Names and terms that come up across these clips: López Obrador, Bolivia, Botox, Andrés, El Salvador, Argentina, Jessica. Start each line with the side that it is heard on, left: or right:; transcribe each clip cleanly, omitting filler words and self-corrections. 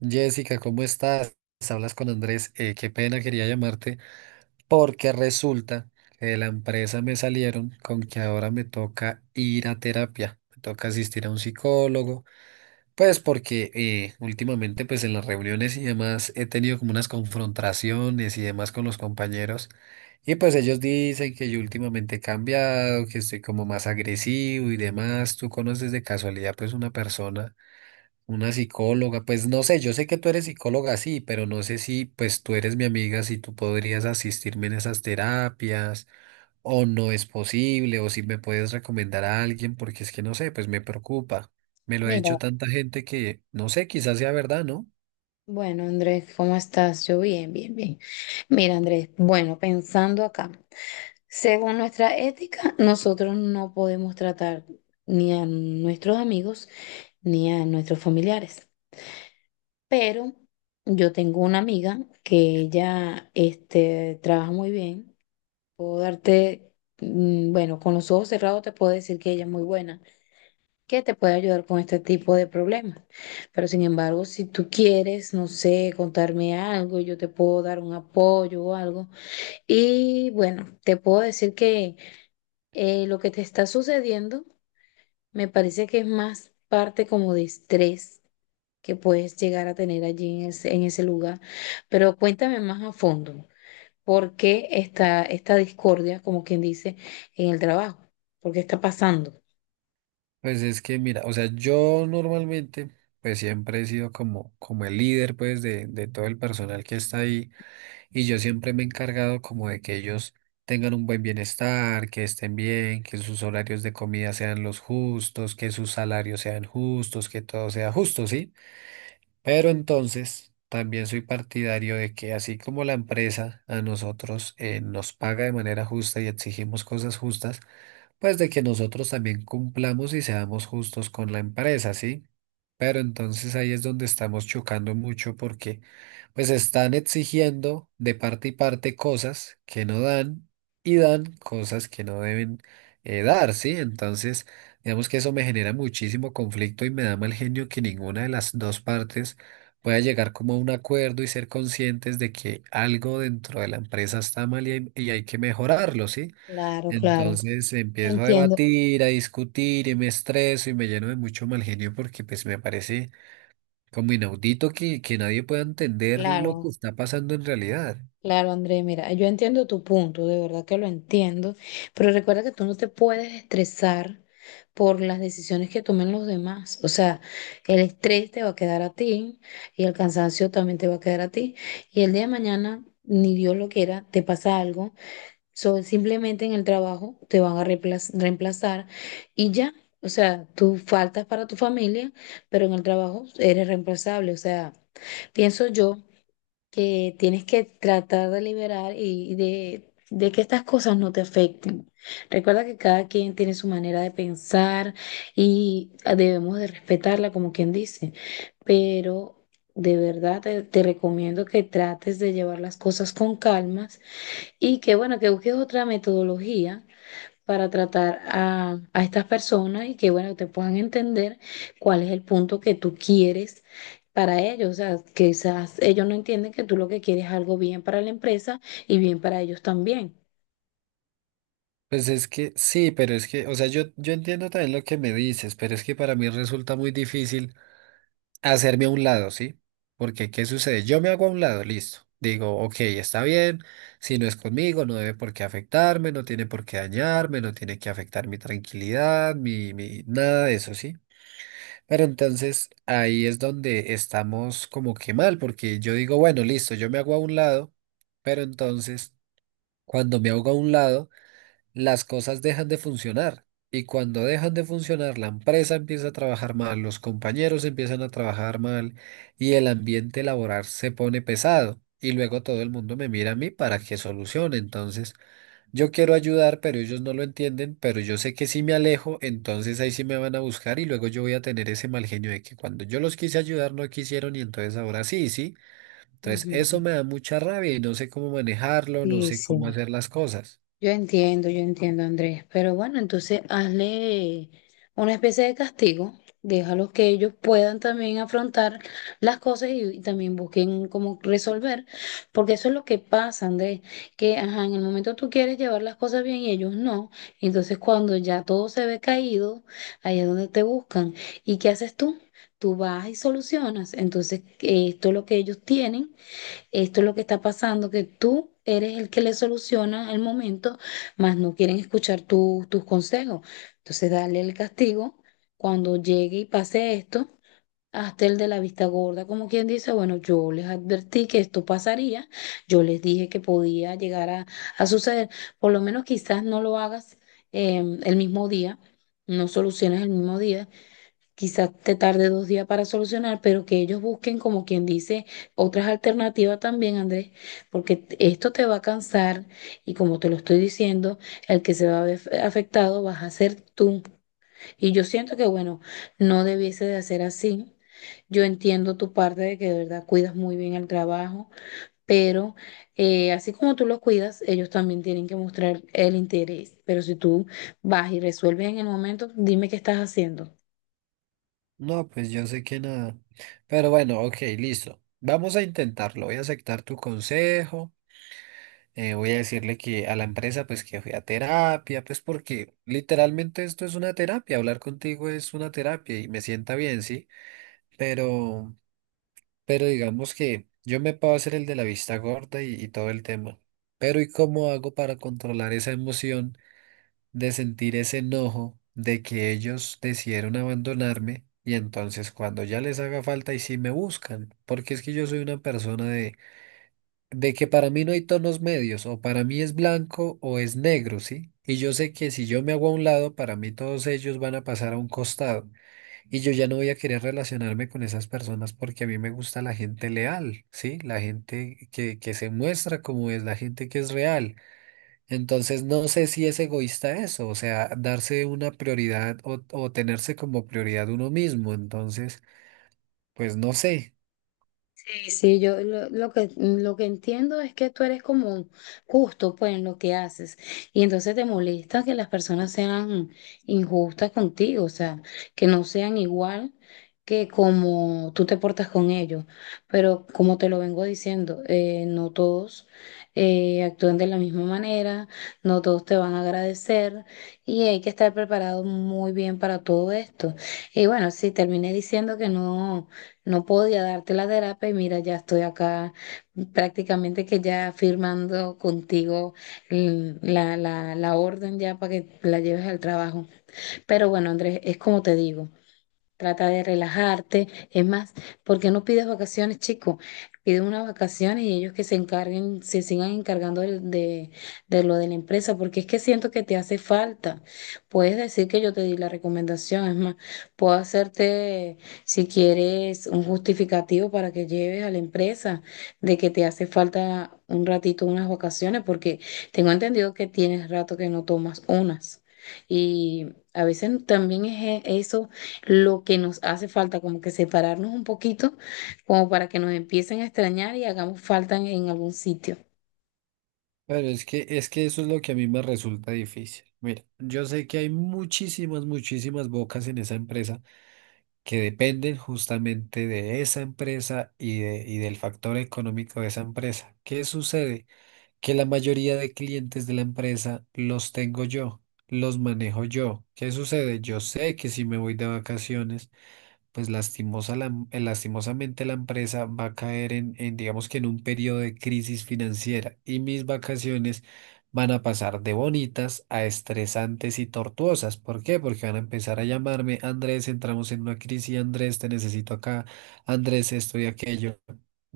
right: Jessica, ¿cómo estás? Hablas con Andrés. Qué pena, quería llamarte porque resulta que de la empresa me salieron con que ahora me toca ir a terapia, me toca asistir a un psicólogo, pues porque últimamente pues en las reuniones y demás he tenido como unas confrontaciones y demás con los compañeros y pues ellos dicen que yo últimamente he cambiado, que estoy como más agresivo y demás. ¿Tú conoces de casualidad pues una persona? Una psicóloga, pues no sé, yo sé que tú eres psicóloga, sí, pero no sé si pues tú eres mi amiga, si tú podrías asistirme en esas terapias o no es posible o si me puedes recomendar a alguien porque es que no sé, pues me preocupa. Me lo ha
left: Mira,
right: dicho tanta gente que no sé, quizás sea verdad, ¿no?
left: bueno, Andrés, ¿cómo estás? Yo bien, bien, bien. Mira, Andrés, bueno, pensando acá, según nuestra ética, nosotros no podemos tratar ni a nuestros amigos ni a nuestros familiares. Pero yo tengo una amiga que ella, trabaja muy bien. Puedo darte, bueno, con los ojos cerrados te puedo decir que ella es muy buena, que te puede ayudar con este tipo de problemas. Pero sin embargo, si tú quieres, no sé, contarme algo, yo te puedo dar un apoyo o algo. Y bueno, te puedo decir que lo que te está sucediendo me parece que es más parte como de estrés que puedes llegar a tener allí en ese lugar. Pero cuéntame más a fondo, ¿por qué está esta discordia, como quien dice, en el trabajo? ¿Por qué está pasando?
right: Pues es que mira, o sea, yo normalmente pues siempre he sido como el líder pues de todo el personal que está ahí. Y yo siempre me he encargado como de que ellos tengan un buen bienestar, que estén bien, que sus horarios de comida sean los justos, que sus salarios sean justos, que todo sea justo, ¿sí? Pero entonces también soy partidario de que así como la empresa a nosotros nos paga de manera justa y exigimos cosas justas, pues de que nosotros también cumplamos y seamos justos con la empresa, ¿sí? Pero entonces ahí es donde estamos chocando mucho porque pues están exigiendo de parte y parte cosas que no dan y dan cosas que no deben dar, ¿sí? Entonces digamos que eso me genera muchísimo conflicto y me da mal genio que ninguna de las dos partes pueda llegar como a un acuerdo y ser conscientes de que algo dentro de la empresa está mal y hay que mejorarlo, ¿sí?
left: Claro, claro,
right: Entonces empiezo a
left: entiendo.
right: debatir, a discutir y me estreso y me lleno de mucho mal genio porque pues me parece como inaudito que nadie pueda entender lo que
left: Claro,
right: está pasando en realidad.
left: claro, André, mira, yo entiendo tu punto, de verdad que lo entiendo, pero recuerda que tú no te puedes estresar por las decisiones que tomen los demás. O sea, el estrés te va a quedar a ti y el cansancio también te va a quedar a ti. Y el día de mañana, ni Dios lo quiera, te pasa algo, simplemente en el trabajo te van a reemplazar y ya. O sea, tú faltas para tu familia, pero en el trabajo eres reemplazable. O sea, pienso yo que tienes que tratar de liberar y de que estas cosas no te afecten. Recuerda que cada quien tiene su manera de pensar y debemos de respetarla, como quien dice, pero de verdad te recomiendo que trates de llevar las cosas con calmas y que, bueno, que busques otra metodología para tratar a estas personas y que, bueno, te puedan entender cuál es el punto que tú quieres para ellos. O sea, quizás ellos no entienden que tú lo que quieres es algo bien para la empresa y bien para ellos también.
right: Pues es que sí, pero es que, o sea, yo entiendo también lo que me dices, pero es que para mí resulta muy difícil hacerme a un lado, ¿sí? Porque, ¿qué sucede? Yo me hago a un lado, listo. Digo, ok, está bien, si no es conmigo, no debe por qué afectarme, no tiene por qué dañarme, no tiene que afectar mi tranquilidad, nada de eso, ¿sí? Pero entonces ahí es donde estamos como que mal, porque yo digo, bueno, listo, yo me hago a un lado, pero entonces cuando me hago a un lado, las cosas dejan de funcionar. Y cuando dejan de funcionar, la empresa empieza a trabajar mal, los compañeros empiezan a trabajar mal y el ambiente laboral se pone pesado. Y luego todo el mundo me mira a mí para que solucione. Entonces, yo quiero ayudar, pero ellos no lo entienden, pero yo sé que si me alejo, entonces ahí sí me van a buscar y luego yo voy a tener ese mal genio de que cuando yo los quise ayudar no quisieron y entonces ahora sí, sí. Entonces, eso
left: Ujú.
right: me da mucha rabia y no sé cómo manejarlo, no
left: Sí,
right: sé cómo
left: sí.
right: hacer las cosas.
left: Yo entiendo, Andrés, pero bueno, entonces hazle una especie de castigo, déjalos que ellos puedan también afrontar las cosas y también busquen cómo resolver, porque eso es lo que pasa, Andrés, que ajá, en el momento tú quieres llevar las cosas bien y ellos no, entonces cuando ya todo se ve caído, ahí es donde te buscan. ¿Y qué haces tú? Tú vas y solucionas, entonces esto es lo que ellos tienen. Esto es lo que está pasando, que tú eres el que le soluciona el momento, mas no quieren escuchar tus consejos. Entonces, dale el castigo. Cuando llegue y pase esto, hasta el de la vista gorda, como quien dice, bueno, yo les advertí que esto pasaría, yo les dije que podía llegar a suceder. Por lo menos quizás no lo hagas el mismo día, no soluciones el mismo día, quizás te tarde dos días para solucionar, pero que ellos busquen, como quien dice, otras alternativas también, Andrés, porque esto te va a cansar y como te lo estoy diciendo, el que se va a ver afectado vas a ser tú. Y yo siento que, bueno, no debiese de hacer así. Yo entiendo tu parte de que de verdad cuidas muy bien el trabajo, pero así como tú lo cuidas, ellos también tienen que mostrar el interés. Pero si tú vas y resuelves en el momento, dime qué estás haciendo.
right: No, pues yo sé que nada. Pero bueno, ok, listo. Vamos a intentarlo. Voy a aceptar tu consejo. Voy a decirle que a la empresa, pues que fui a terapia, pues porque literalmente esto es una terapia. Hablar contigo es una terapia y me sienta bien, sí. Pero, pero digamos que yo me puedo hacer el de la vista gorda y todo el tema. Pero ¿y cómo hago para controlar esa emoción de sentir ese enojo de que ellos decidieron abandonarme y entonces cuando ya les haga falta y sí me buscan, porque es que yo soy una persona de que para mí no hay tonos medios, o para mí es blanco o es negro, ¿sí? Y yo sé que si yo me hago a un lado, para mí todos ellos van a pasar a un costado. Y yo ya no voy a querer relacionarme con esas personas porque a mí me gusta la gente leal, ¿sí? La gente que se muestra como es, la gente que es real. Entonces, no sé si es egoísta eso, o sea, darse una prioridad o tenerse como prioridad uno mismo. Entonces, pues no sé.
left: Sí, sí, lo que entiendo es que tú eres como justo pues en lo que haces y entonces te molesta que las personas sean injustas contigo, o sea, que no sean igual que como tú te portas con ellos, pero como te lo vengo diciendo, no todos actúan de la misma manera, no todos te van a agradecer y hay que estar preparado muy bien para todo esto. Y bueno, sí, terminé diciendo que no. No podía darte la terapia y mira, ya estoy acá prácticamente que ya firmando contigo la orden ya para que la lleves al trabajo. Pero bueno, Andrés, es como te digo, trata de relajarte. Es más, porque no pides vacaciones, chico? Pide unas vacaciones y ellos que se encarguen, se sigan encargando de lo de la empresa, porque es que siento que te hace falta. Puedes decir que yo te di la recomendación, es más, puedo hacerte, si quieres, un justificativo para que lleves a la empresa de que te hace falta un ratito, unas vacaciones, porque tengo entendido que tienes rato que no tomas unas. Y a veces también es eso lo que nos hace falta, como que separarnos un poquito, como para que nos empiecen a extrañar y hagamos falta en algún sitio.
right: Pero es que eso es lo que a mí me resulta difícil. Mira, yo sé que hay muchísimas, muchísimas bocas en esa empresa que dependen justamente de esa empresa y del factor económico de esa empresa. ¿Qué sucede? Que la mayoría de clientes de la empresa los tengo yo, los manejo yo. ¿Qué sucede? Yo sé que si me voy de vacaciones, pues lastimosamente la empresa va a caer en digamos que en un periodo de crisis financiera y mis vacaciones van a pasar de bonitas a estresantes y tortuosas. ¿Por qué? Porque van a empezar a llamarme: Andrés, entramos en una crisis, Andrés, te necesito acá, Andrés, esto y aquello.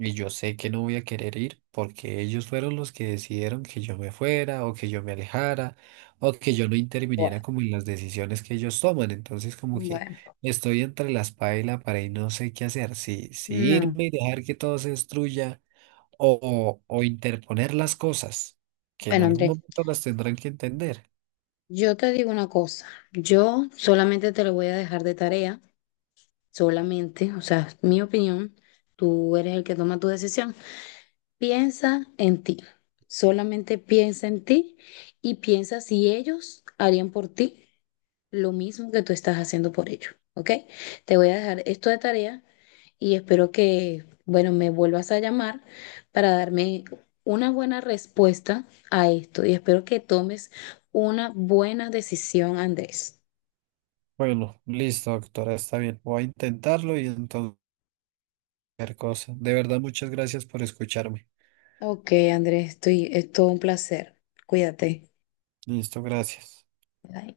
right: Y yo sé que no voy a querer ir porque ellos fueron los que decidieron que yo me fuera o que yo me alejara o que yo no
left: Bueno,
right: interviniera como en las decisiones que ellos toman. Entonces, como que...
left: bueno,
right: Estoy entre la espada y la pared y no sé qué hacer. Si, si
left: no.
right: irme y dejar que todo se destruya o interponer las cosas, que en
left: Bueno,
right: algún
left: Andrés,
right: momento las tendrán que entender.
left: yo te digo una cosa, yo solamente te lo voy a dejar de tarea, solamente, o sea, es mi opinión, tú eres el que toma tu decisión. Piensa en ti, solamente piensa en ti y piensa si ellos harían por ti lo mismo que tú estás haciendo por ello, ¿ok? Te voy a dejar esto de tarea y espero que, bueno, me vuelvas a llamar para darme una buena respuesta a esto y espero que tomes una buena decisión, Andrés.
right: Bueno, listo, doctora, está bien. Voy a intentarlo y entonces cualquier cosa. De verdad, muchas gracias por escucharme.
left: Ok, Andrés, estoy, es todo un placer. Cuídate.
right: Listo, gracias.
left: Bye.